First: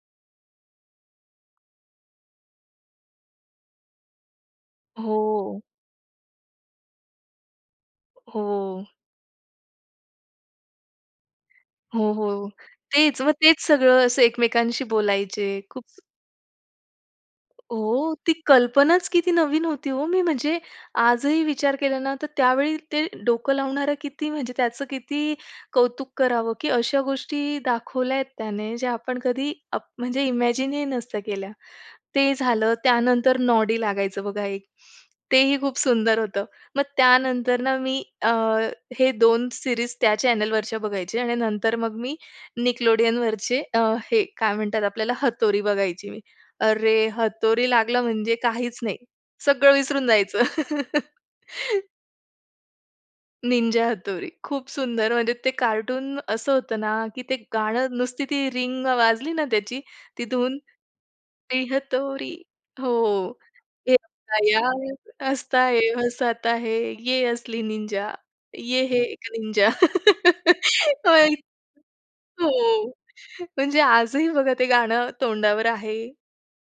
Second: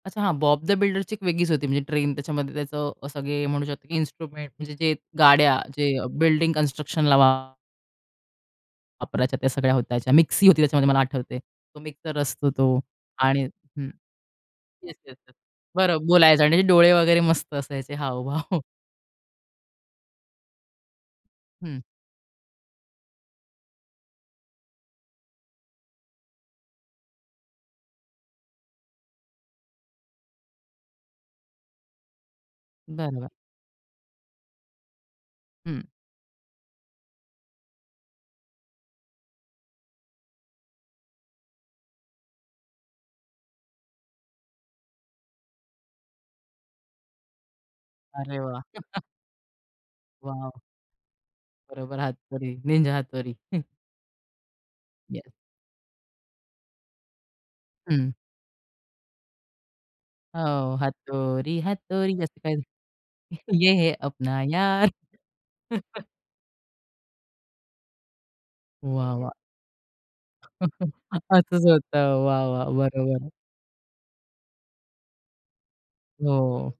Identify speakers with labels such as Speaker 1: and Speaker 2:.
Speaker 1: अच्छा, हां, Bob the बिल्डरची एक वेगळीच होती, म्हणजे ट्रेन त्याच्यामध्येच अ, असं की म्हणू शकतो की इन्स्ट्रुमेंट, म्हणजे जे गाड्या
Speaker 2: हो.
Speaker 1: जे बिल्डिंग कन्स्ट्रक्शनला वा
Speaker 2: हो.
Speaker 1: पराच्या त्या सगळ्या होत्या. त्याच्या मिक्सी होती त्याच्यामध्ये, मला आठवते. तो
Speaker 2: हो,
Speaker 1: मिक्सर असतो
Speaker 2: हो.
Speaker 1: तो
Speaker 2: तेच, मग
Speaker 1: आणि
Speaker 2: तेच
Speaker 1: हं.
Speaker 2: सगळं असं एकमेकांशी
Speaker 1: येस, येस, येस.
Speaker 2: बोलायचे. खूप
Speaker 1: बरं बोलायचं आणि डोळे वगैरे मस्त असायचे
Speaker 2: ओह! ती
Speaker 1: हावभाव.
Speaker 2: कल्पनाच किती नवीन होती हो. मी म्हणजे आजही विचार
Speaker 1: हं.
Speaker 2: केला ना, तर त्यावेळी ते डोकं लावणारं किती, म्हणजे त्याचं किती कौतुक करावं की अशा गोष्टी दाखवल्यात त्याने, ज्या आपण कधी आप म्हणजे इमॅजिन ही नसत्या केल्या. ते झालं,
Speaker 1: बरोबर.
Speaker 2: त्यानंतर नॉडी लागायचं बघा एक. तेही खूप
Speaker 1: हं.
Speaker 2: सुंदर होतं. मग त्यानंतर ना मी अ, हे 2 सिरीज त्या चॅनेलवरच्या बघायचे आणि नंतर मग मी Nickelodeonवरचे अ, हे काय म्हणतात आपल्याला, हतोरी बघायची मी. अरे! हतोरी लागला म्हणजे
Speaker 1: अरे वाह!
Speaker 2: काहीच नाही, सगळं विसरून जायचं.
Speaker 1: वॉव! बरोबर हातोरी, निंजा हातोरी.
Speaker 2: निंजा हतोरी. खूप सुंदर,
Speaker 1: येस.
Speaker 2: म्हणजे ते कार्टून असं होतं ना की ते गाणं
Speaker 1: हं.
Speaker 2: नुसती ती रिंग वाजली ना त्याची, ती
Speaker 1: अ,
Speaker 2: धून.
Speaker 1: हातोरी,
Speaker 2: [unintelligible]
Speaker 1: हतोरी
Speaker 2: हतोरी.
Speaker 1: असं काही
Speaker 2: हो,
Speaker 1: तरी. ये है
Speaker 2: ये है अपना
Speaker 1: अपना यार.
Speaker 2: यार हसता और हासता है, ये असली निंजा, ये हे
Speaker 1: वाह!
Speaker 2: एक
Speaker 1: वाह!
Speaker 2: निंजा.
Speaker 1: असंच होत.
Speaker 2: [unintelligible]
Speaker 1: वाह!
Speaker 2: हो,
Speaker 1: वाह! बरोबर.
Speaker 2: म्हणजे आजही बघा ते गाणं तोंडावर आहे.
Speaker 1: हो.